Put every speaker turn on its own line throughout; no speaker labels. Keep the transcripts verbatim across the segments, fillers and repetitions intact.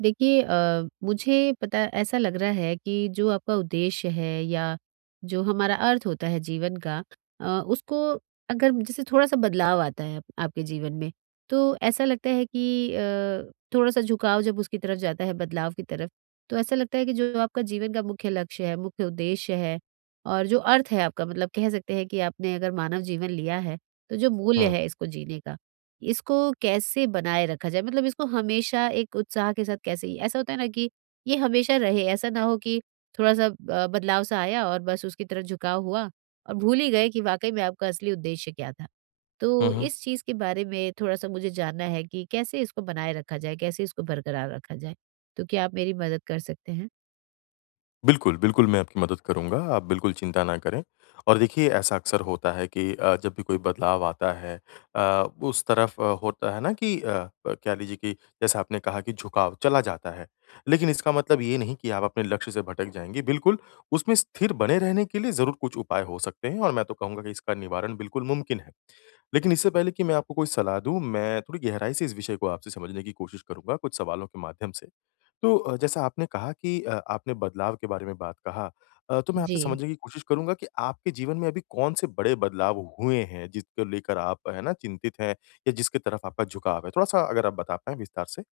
देखिए अ, मुझे पता ऐसा लग रहा है कि जो आपका उद्देश्य है या जो हमारा अर्थ होता है जीवन का, अ, उसको अगर जैसे थोड़ा सा बदलाव आता है आप- आपके जीवन में, तो ऐसा लगता है कि अ, थोड़ा सा झुकाव जब उसकी तरफ जाता है बदलाव की तरफ, तो ऐसा लगता है कि जो आपका जीवन का मुख्य लक्ष्य है, मुख्य उद्देश्य है, और जो अर्थ है आपका, मतलब कह सकते हैं कि आपने अगर मानव जीवन लिया है तो जो मूल्य
हुँ।
है इसको जीने का, इसको कैसे बनाए रखा जाए? मतलब इसको हमेशा एक उत्साह के साथ कैसे, ऐसा होता है ना कि ये हमेशा रहे, ऐसा ना हो कि थोड़ा-सा अ, बदलाव सा आया और बस उसकी तरफ झुकाव हुआ और भूल ही गए कि वाक़ई में आपका असली उद्देश्य क्या था।
हुँ,
तो
हुँ।
इस चीज़ के बारे में थोड़ा-सा मुझे जानना है कि कैसे इसको बनाए रखा जाए? कैसे इसको बरकरार रखा जाए? तो क्या आप मेरी मदद कर सकते हैं?
बिल्कुल, बिल्कुल मैं आपकी मदद करूँगा, आप बिल्कुल चिंता ना करें। और देखिए ऐसा अक्सर होता है कि अ, जब भी कोई बदलाव आता है अ, उस तरफ अ, होता है ना कि अ, प कह लीजिए कि जैसा आपने कहा कि झुकाव चला जाता है। लेकिन इसका मतलब ये नहीं कि आप अपने लक्ष्य से भटक जाएँगे, बिल्कुल उसमें स्थिर बने रहने के लिए ज़रूर कुछ उपाय हो सकते हैं और मैं तो कहूँगा कि इसका निवारण बिल्कुल मुमकिन है। लेकिन इससे पहले कि मैं आपको कोई सलाह दूँ, मैं थोड़ी गहराई से इस विषय को आपसे समझने की कोशिश करूँगा कुछ सवालों के माध्यम से। तो अ, जैसा आपने कहा कि अ, आपने बदलाव के बारे में बात कहा अ, तो मैं
जी।
आपसे समझने की कोशिश करूँगा कि आपके जीवन में अभी कौन-से बड़े बदलाव हुए हैं, जिसको लेकर आप है ना चिंतित हैं या जिसकी तरफ आपका झुकाव है? थोड़ा-सा अगर आप बता पाएँ विस्तार से।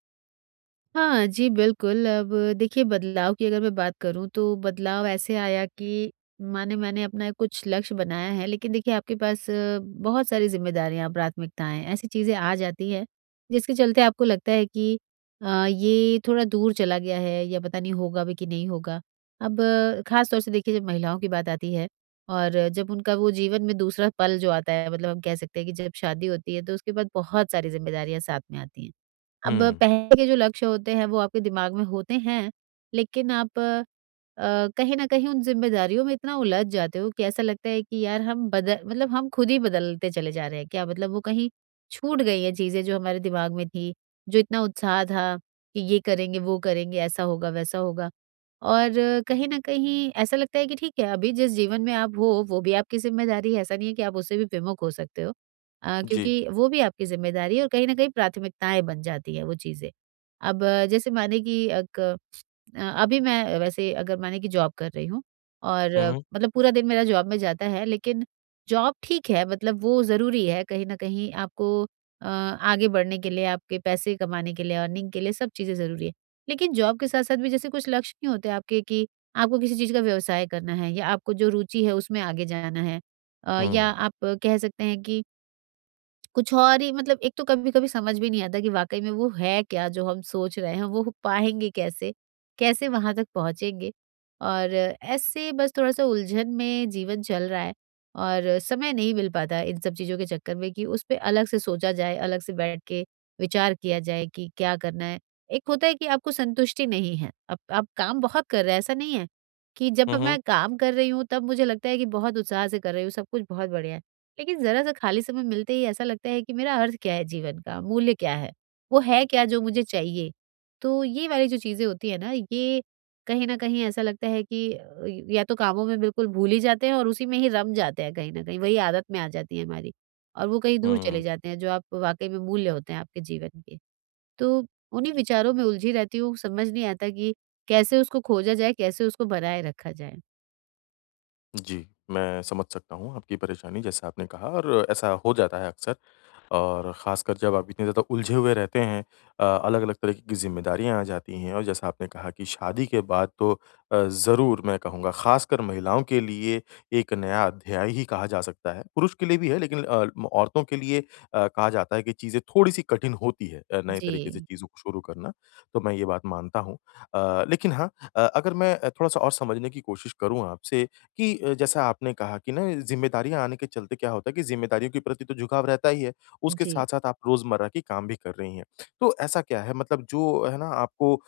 हाँ, जी, बिल्कुल। अब देखिए, बदलाव की अगर मैं बात करूँ तो बदलाव ऐसे आया कि माने मैंने अपना कुछ लक्ष्य बनाया है, लेकिन देखिए आपके पास अ, बहुत सारी ज़िम्मेदारियाँ, प्राथमिकताएँ, ऐसी चीज़ें आ जाती हैं, जिसके चलते आपको लगता है कि अ, ये थोड़ा दूर चला गया है या पता नहीं होगा भी कि नहीं होगा। अब ख़ास तौर से देखिए, जब महिलाओं की बात आती है और जब उनका वो जीवन में दूसरा पल जो आता है, मतलब हम कह सकते हैं कि जब शादी होती है तो उसके बाद बहुत सारी ज़िम्मेदारियाँ साथ में आती हैं। अब
हुँ,
पहले के जो लक्ष्य होते हैं वो आपके दिमाग में होते हैं, लेकिन आप अ, कहीं न कहीं उन ज़िम्मेदारियों में इतना उलझ जाते हो कि ऐसा लगता है कि यार हम बदल मतलब हम खुद ही बदलते चले जा रहे हैं क्या? मतलब वो कहीं छूट गई हैं चीज़ें जो हमारे दिमाग में थी, जो इतना उत्साह था कि ये करेंगे, वो करेंगे, ऐसा होगा, वैसा होगा। और कहीं न कहीं ऐसा लगता है कि ठीक है, अभी जिस जीवन में आप हो, वो भी आपकी ज़िम्मेदारी है। ऐसा नहीं है कि आप उससे भी विमुख हो सकते हो, अ,
जी।
क्योंकि वो भी आपकी ज़िम्मेदारी है और कहीं न कहीं प्राथमिकताएँ बन जाती हैं वो चीज़ें। अब अ, जैसे माने कि एक, अ, अभी मैं वैसे अगर माने कि जॉब कर रही हूँ और
हुँ,
अ,
हुँ।
मतलब पूरा दिन मेरा जॉब में जाता है, लेकिन जॉब ठीक है, मतलब वो ज़रूरी है, कहीं न कहीं आपको अ, आगे बढ़ने के लिए, आपके पैसे कमाने के लिए, अर्निंग के लिए सब चीज़ें ज़रूरी है। लेकिन जॉब के साथ-साथ भी जैसे कुछ लक्ष्य नहीं होते आपके कि आपको किसी चीज़ का व्यवसाय करना है या आपको जो रुचि है उसमें आगे जाना है। अ, या
हुँ।
आप कह सकते हैं कि कुछ और ही, मतलब एक तो कभी-कभी समझ भी नहीं आता कि वाक़ई में वो है क्या जो हम सोच रहे हैं, वो पाएँगे कैसे? कैसे वहाँ तक पहुँचेंगे? और ऐसे बस थोड़ा-सा उलझन में जीवन चल रहा है और समय नहीं मिल पाता इन सब चीज़ों के चक्कर में कि उस पे अलग से सोचा जाए, अलग से बैठ के विचार किया जाए कि क्या करना है। एक होता है कि आपको संतुष्टि नहीं है, आप आप काम बहुत कर रहे हैं, ऐसा नहीं है कि जब
हुँ, हुँ।
मैं काम कर रही हूँ तब मुझे लगता है कि बहुत उत्साह से कर रही हूँ, सब कुछ बहुत बढ़िया है। लेकिन ज़रा-सा खाली समय मिलते ही ऐसा लगता है कि मेरा अर्थ क्या है जीवन का? मूल्य क्या है? वो है क्या जो मुझे चाहिए? तो ये वाली जो चीज़ें होती हैं ना, ये कहीं न कहीं ऐसा लगता है कि अ, या तो कामों में बिल्कुल भूल ही जाते हैं और उसी में ही रम जाते हैं कहीं न कहीं, वही आदत में आ जाती है हमारी और वो कहीं दूर चले
हुँ।
जाते हैं, जो आप वाक़ई में मूल्य होते हैं आपके जीवन के। तो उन्हीं विचारों में उलझी रहती हूँ, समझ नहीं आता कि कैसे उसको खोजा जाए, कैसे उसको बनाए रखा जाए?
जी, मैं समझ सकता हूँ आपकी परेशानी जैसा आपने कहा और ऐसा हो जाता है अक्सर और ख़ासकर जब आप इतने ज़्यादा उलझे हुए रहते हैं अ, अलग-अलग तरीके की ज़िम्मेदारियाँ आ जाती हैं और जैसा आपने कहा कि शादी के बाद तो अ, ज़रूर मैं कहूँगा ख़ासकर महिलाओं के लिए एक नया अध्याय ही कहा जा सकता है। पुरुष के लिए भी है लेकिन अ, म औरतों के लिए अ, कहा जाता है कि चीज़ें थोड़ी-सी कठिन होती है अ, नए तरीके से
जी।
चीज़ों को शुरू करना, तो मैं ये बात मानता हूँ। अ, लेकिन हाँ अ, अगर मैं अ, थोड़ा-सा और समझने की कोशिश करूँ आपसे कि अ, जैसा आपने कहा कि ना ज़िम्मेदारियाँ आने के चलते क्या होता है कि ज़िम्मेदारियों के प्रति तो झुकाव रहता ही है, उसके
जी।
साथ-साथ आप रोज़मर्रा के काम भी कर रही हैं। तो ऐसा क्या है मतलब जो है ना आपको अ,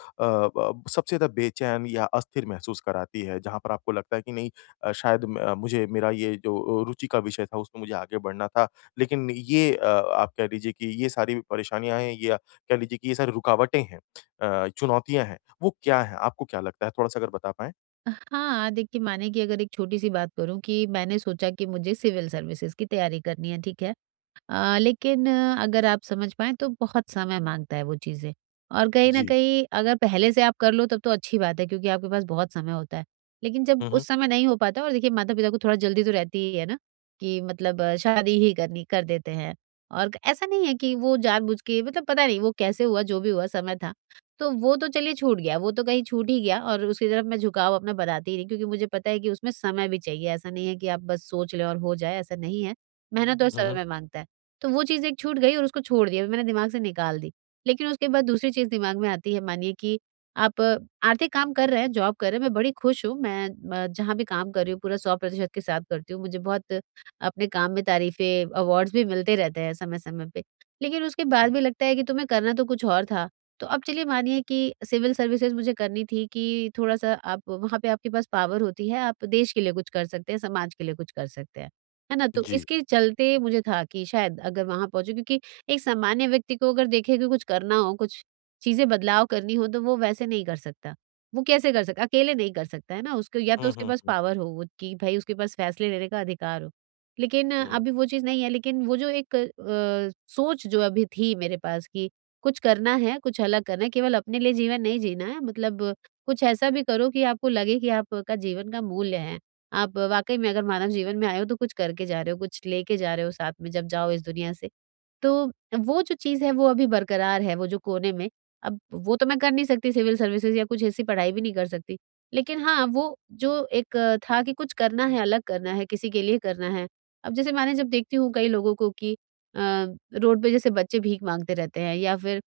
ब सबसे ज़्यादा बेचैन या अस्थिर महसूस कराती है? जहाँ पर आपको लगता है कि नहीं अ, शायद म अ, मुझे मेरा ये जो अ, रुचि का विषय था उसमें मुझे आगे बढ़ना था, लेकिन ये अ, आप कह लीजिए कि ये सारी परेशानियाँ हैं या कह लीजिए कि ये सारी रुकावटें हैं अ, चुनौतियाँ हैं, वो क्या हैं? आपको क्या लगता है? थोड़ा-सा अगर बता पाएँ?
हाँ, देखिए, माने कि अगर एक छोटी-सी बात करूँ कि मैंने सोचा कि मुझे सिविल सर्विसेज़ की तैयारी करनी है, ठीक है? अ, लेकिन अ, अगर आप समझ पाएँ तो बहुत समय माँगता है वो चीज़ें। और कहीं न
जी।
कहीं अगर पहले से आप कर लो तब तो अच्छी बात है, क्योंकि आपके पास बहुत समय होता है। लेकिन जब
हुँ, हुँ।
उस समय नहीं हो पाता और देखिए, माता-पिता को थोड़ा जल्दी तो रहती ही है ना, कि मतलब अ, शादी ही करनी कर देते हैं। और ऐसा नहीं है कि वो जानबूझ के, मतलब पता नहीं वो कैसे हुआ, जो भी हुआ समय था। तो वो तो चलिए छूट गया, वो तो कहीं छूट ही गया और उसकी तरफ मैं झुकाव अपना बनाती ही नहीं, क्योंकि मुझे पता है कि उसमें समय भी चाहिए। ऐसा नहीं है कि आप बस सोच लें और हो जाए, ऐसा नहीं है। मेहनत और
हुँ, हुँ।
समय माँगता है। तो वो चीज़ एक छूट गई और उसको छोड़ दिया, मैंने दिमाग से निकाल दी। लेकिन उसके बाद दूसरी चीज़ दिमाग में आती है, मानिए कि आप आर्थिक काम कर रहे हैं, जॉब कर रहे हैं, मैं बड़ी खुश हूँ, मैं म जहाँ भी काम कर रही हूँ पूरा सौ प्रतिशत के साथ करती हूँ, मुझे बहुत अपने काम में तारीफ़ें, अवार्ड्स भी मिलते रहते हैं समय-समय पे। लेकिन उसके बाद भी लगता है कि तुम्हें करना तो कुछ और था। तो अब चलिए मानिए कि सिविल सर्विसेज़ मुझे करनी थी, कि थोड़ा-सा आप वहाँ पे, आपके पास पावर होती है, आप देश के लिए कुछ कर सकते हैं, समाज के लिए कुछ कर सकते हैं। है ना? तो
जी।
इसके चलते मुझे था कि शायद अगर वहाँ पहुँचूँ, क्योंकि एक सामान्य व्यक्ति को अगर देखें कि कुछ करना हो, कुछ चीज़ें बदलाव करनी हो, तो वो वैसे नहीं कर सकता। वो कैसे कर सकता? अकेले नहीं कर सकता, है ना? उसको या तो
हुँ,
उसके
हुँ,
पास
हुँ,
पावर हो, वो कि भई उसके पास फैसले लेने का अधिकार हो। लेकिन अ,
हुँ,
अभी वो चीज़ नहीं है, लेकिन वो जो एक अ, सोच जो अभी थी मेरे पास कि कुछ करना है, कुछ अलग करना है, केवल अपने लिए जीवन नहीं जीना है, मतलब कुछ ऐसा भी करो कि आपको लगे कि आपका जीवन का मूल्य है। आप वाक़ई में अगर मानव जीवन में आए हो तो कुछ करके जा रहे हो, कुछ लेके जा रहे हो साथ में, जब जाओ इस दुनिया से। तो वो जो चीज़ है वो अभी बरकरार है, वो जो कोने में। अब वो तो मैं कर नहीं सकती, सिविल सर्विसेज़ या कुछ ऐसी पढ़ाई भी नहीं कर सकती। लेकिन हाँ, वो जो एक अ, था कि कुछ करना है, अलग करना है, किसी के लिए करना है। अब जैसे मैंने, जब देखती हूँ कई लोगों को कि अ, रोड पे जैसे बच्चे भीख माँगते रहते हैं या फिर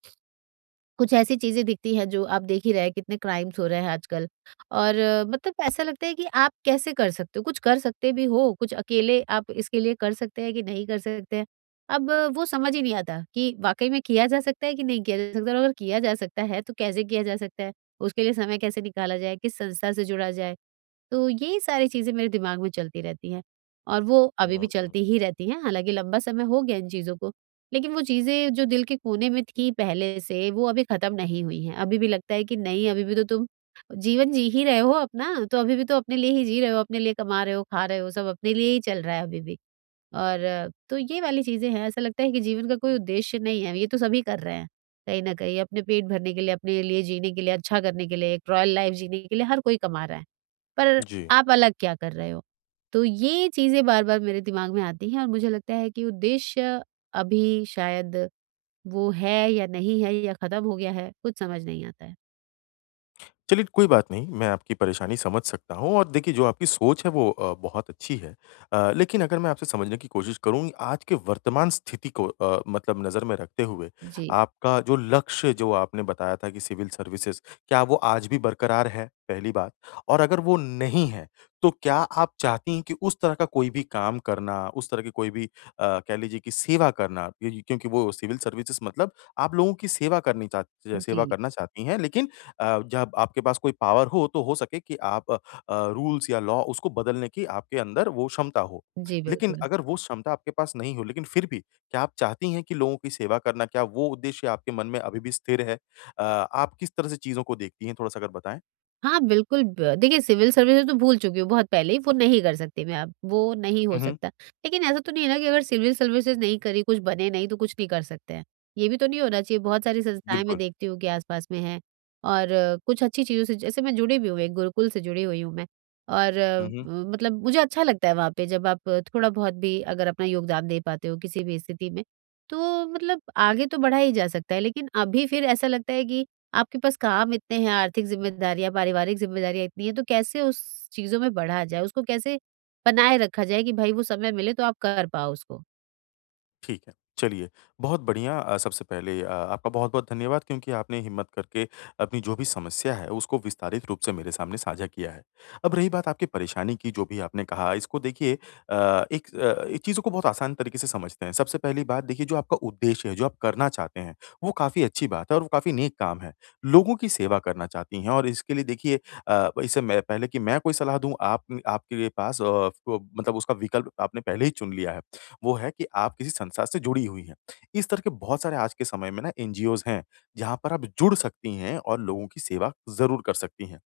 कुछ ऐसी चीज़ें दिखती हैं, जो आप देख ही रहे हैं, कितने क्राइम्स हो रहे हैं आजकल, और अ, मतलब ऐसा लगता है कि आप कैसे कर सकते हो? कुछ कर सकते भी हो, कुछ अकेले आप इसके लिए कर सकते हैं कि नहीं कर सकते हैं। अब अ, वो समझ ही नहीं आता कि वाक़ई में किया जा सकता है कि नहीं किया जा सकता, और अगर किया जा सकता है तो कैसे किया जा सकता है? उसके लिए समय कैसे निकाला जाए? किस संस्था से जुड़ा जाए? तो ये सारी चीज़ें मेरे दिमाग में चलती रहती हैं और वो
हुँ,
अभी
हुँ,
भी
हुँ।
चलती ही रहती हैं, हालाँकि लंबा समय हो गया इन चीज़ों को। लेकिन वो चीज़ें जो दिल के कोने में थी पहले से, वो अभी ख़त्म नहीं हुई हैं। अभी भी लगता है कि नहीं, अभी भी तो तुम जीवन जी ही रहे हो अपना, तो अभी भी तो अपने लिए ही जी रहे हो, अपने लिए कमा रहे हो, खा रहे हो, सब अपने लिए ही चल रहा है अभी भी। और अ, तो ये वाली चीज़ें हैं, ऐसा लगता है कि जीवन का कोई उद्देश्य नहीं है, ये तो सभी कर रहे हैं कहीं न कहीं। अपने पेट भरने के लिए, अपने लिए जीने के लिए, अच्छा करने के लिए, एक रॉयल लाइफ़ जीने के लिए हर कोई कमा रहा है। पर
जी।
आप अलग क्या कर रहे हो? तो ये चीज़ें बार-बार मेरे दिमाग में आती हैं और मुझे लगता है कि उद्देश्य अभी शायद वो है या नहीं है या खत्म हो गया है, कुछ समझ नहीं आता है।
चलिए, कोई बात नहीं, मैं आपकी परेशानी समझ सकता हूँ और देखिए जो आपकी सोच है वो अ, बहुत अच्छी है। अ, लेकिन अगर मैं आपसे समझने की कोशिश करूँ आज के वर्तमान स्थिति को अ, मतलब नज़र में रखते हुए,
जी,
आपका जो लक्ष्य जो आपने बताया था कि सिविल सर्विसेज़, क्या वो आज भी बरकरार है? पहली बात और अगर वो नहीं है, तो क्या आप चाहती हैं कि उस तरह का कोई भी काम करना, उस तरह की कोई भी अ, कह लीजिए कि सेवा करना, क्योंकि क्योंकि वो सिविल सर्विसेज़ मतलब आप लोगों की सेवा करनी चाह सेवा
जी,
करना चाहती हैं लेकिन अ, जब आपके पास कोई पावर हो तो हो सके कि आप अ, रूल्स या लॉ उसको बदलने की आपके अंदर वो क्षमता हो।
जी
लेकिन
बिल्कुल।
अगर वो क्षमता आपके पास नहीं हो लेकिन फिर भी क्या आप चाहती हैं कि लोगों की सेवा करना क्या वो उद्देश्य आपके मन में अभी भी स्थिर है? अ, आप किस तरह से चीज़ों को देखती हैं? थोड़ा-सा अगर बताएँ?
हाँ, बिल्कुल। ब देखिए, सिविल सर्विसेज़ तो भूल चुकी हूँ बहुत पहले ही, वो नहीं कर सकती मैं अब, वो नहीं हो
हुँ, हुँ।
सकता। लेकिन ऐसा तो नहीं है ना कि अगर सिविल सर्विसेज़ नहीं करी, कुछ बने नहीं तो कुछ नहीं कर सकते हैं। ये भी तो नहीं होना चाहिए, बहुत सारी संस्थाएँ मैं
बिल्कुल।
देखती हूँ कि आस-पास में हैं, और अ, कुछ अच्छी चीज़ों से जैसे मैं जुड़ी भी हूँ, एक गुरुकुल से जुड़ी हुई हूँ मैं और अ,
हुँ, हुँ।
म- मतलब मुझे अच्छा लगता है वहाँ पे जब आप थोड़ा-बहुत भी अगर अपना योगदान दे पाते हो किसी भी स्थिति में, तो मतलब आगे तो बढ़ा ही जा सकता है। लेकिन अभी फिर ऐसा लगता है कि आपके पास काम इतने हैं, आर्थिक ज़िम्मेदारियाँ, पारिवारिक ज़िम्मेदारियाँ इतनी हैं, तो कैसे उस चीज़ों में बढ़ा जाए? उसको कैसे बनाए रखा जाए कि भई वो समय मिले तो आप कर पाओ उसको?
ठीक है, चलिए, बहुत बढ़िया अ, सबसे पहले अ, आपका बहुत-बहुत धन्यवाद क्योंकि आपने हिम्मत करके अपनी जो भी समस्या है, उसको विस्तारित रूप से मेरे सामने साझा किया है। अब रही बात आपकी परेशानी की, जो भी आपने कहा, इसको देखिए अ, एक अ, एक चीज़ों को बहुत आसान तरीके से समझते हैं। सबसे पहली बात देखिए, जो आपका उद्देश्य है, जो आप करना चाहते हैं, वो काफ़ी अच्छी बात है और वो काफ़ी नेक काम है। लोगों की सेवा करना चाहती हैं और इसके लिए देखिए अ, इससे मैं पहले कि मैं कोई सलाह दूँ, आप आपके पास अ, फ मतलब उसका विकल्प आपने पहले ही चुन लिया है। वो है कि आप किसी संस्था से जुड़ी हुई हैं। इस तरह के बहुत सारे आज के समय में ना एनजीओज़ हैं, जहाँ पर आप जुड़ सकती हैं और लोगों की सेवा ज़रूर कर सकती हैं।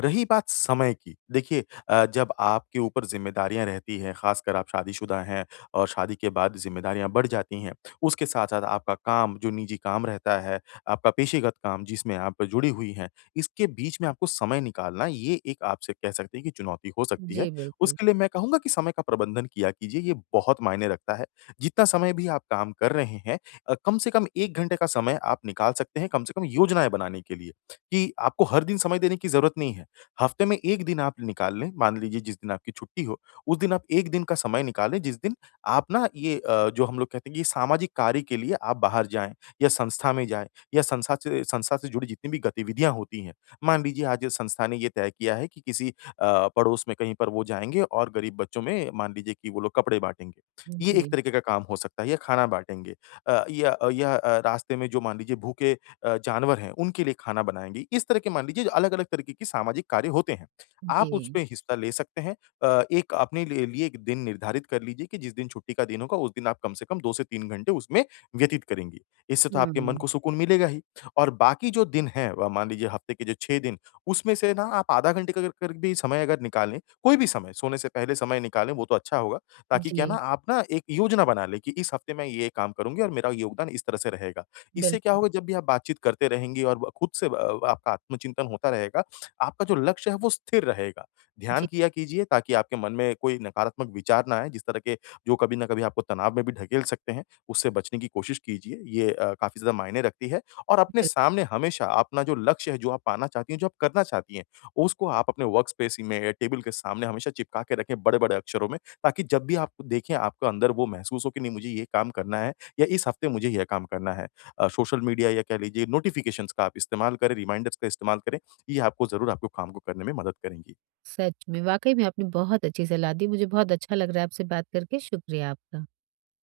रही बात समय की, देखिए अ, जब आपके ऊपर ज़िम्मेदारियाँ रहती हैं, ख़ासकर आप शादीशुदा हैं और शादी के बाद ज़िम्मेदारियाँ बढ़ जाती हैं, उसके साथ-साथ आपका काम जो निजी काम रहता है, आपका पेशेगत काम जिसमें आप जुड़ी हुई हैं, इसके बीच में आपको समय निकालना ये एक आप से कह सकते हैं कि चुनौती हो सकती है।
जी, बिल्कुल।
उसके लिए मैं कहूँगा कि समय का प्रबंधन किया कीजिए, ये बहुत मायने रखता है। जितना समय भी आप काम कर रहे हैं अ, कम से कम एक घंटे का समय आप निकाल सकते हैं, कम से कम योजनाएँ बनाने के लिए, कि आपको हर दिन समय देने की ज़रूरत नहीं है। हफ्ते में एक दिन आप निकाल लें, मान लीजिए जिस दिन आपकी छुट्टी हो, उस दिन आप एक दिन का समय निकालें, जिस दिन आप ना ये अ, जो हम लोग कहते हैं कि ये सामाजिक कार्य के लिए आप बाहर जाएँ या संस्था में जाएँ या संस्था से संस्था से जुड़ी जितनी भी गतिविधियाँ होती हैं। मान लीजिए आज ये संस्था ने ये तय किया है कि किसी अ, पड़ोस में कहीं पर वो जाएँगे और गरीब बच्चों में मान लीजिए कि वो लोग कपड़े बाँटेंगे।
जी,
ये एक
जी।
तरीके का काम हो सकता है या खाना बाँटेंगे अ, या अ, या अ, रास्ते में जो मान लीजिए भूखे अ, जानवर हैं, उनके लिए खाना बनाएँगे। इस तरह के मान लीजिए अलग-अलग तरीके के सामाजिक कार्य होते हैं। आप उसपे हिस्सा ले सकते हैं। अ, एक अपने लिए लिए एक दिन निर्धारित कर लीजिए कि जिस दिन छुट्टी का दिन होगा उस दिन आप कम से कम दो से तीन घंटे उसमें व्यतीत करेंगी। इससे तो आपके मन
हुँ।
को सुकून मिलेगा ही और बाकी जो दिन हैं अ, मान लीजिए हफ्ते के जो छह दिन उसमें से ना आप आधा घंटे का अगर कर भी समय अगर निकालें, कोई भी समय, सोने से पहले समय निकालें वो तो अच्छा होगा, ताकि क्या है ना
जी,
आप ना एक योजना बना लें कि इस हफ्ते मैं ये काम करूँगी और मेरा योगदान इस तरह से रहेगा। इससे क्या
बिल्कुल।
होगा जब भी आप बातचीत करते रहेंगे और ब खुद से ब आपका आत्मचिंतन होता रहेगा, आपका जो लक्ष्य है वो स्थिर रहेगा। ध्यान
जी,
किया कीजिए ताकि आपके मन में कोई नकारात्मक विचार ना आएँ, जिस तरह के जो कभी न कभी आपको तनाव में भी ढकेल सकते हैं, उससे बचने की कोशिश कीजिए। ये अ, काफ़ी ज़्यादा मायने रखती है। और अपने
बिल्कुल।
सामने हमेशा अपना जो लक्ष्य है, जो आप पाना चाहती हैं, जो आप करना चाहती हैं, उसको आप अपने वर्क स्पेस में या टेबल के सामने हमेशा चिपका के रखें बड़े-बड़े अक्षरों में, ताकि जब भी आप देखें, आपको अंदर वो महसूस हो कि नहीं मुझे ये काम करना है या इस हफ्ते मुझे यह काम करना है। अ, सोशल मीडिया या कह लीजिए नोटिफ़िकेशंस का आप इस्तेमाल करें, रिमाइंडर्स का इस्तेमाल करें, ये आपको ज़रूर आपको काम को करने में मदद करेंगी।
सच में, वाक़ई में आपने बहुत अच्छी सलाह दी। मुझे बहुत अच्छा लग रहा है आपसे बात करके। शुक्रिया आपका।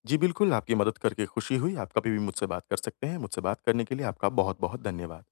जी बिल्कुल, आपकी मदद करके खुशी हुई। आप कभी भी मुझसे बात कर सकते हैं। मुझसे बात करने के लिए आपका बहुत-बहुत धन्यवाद।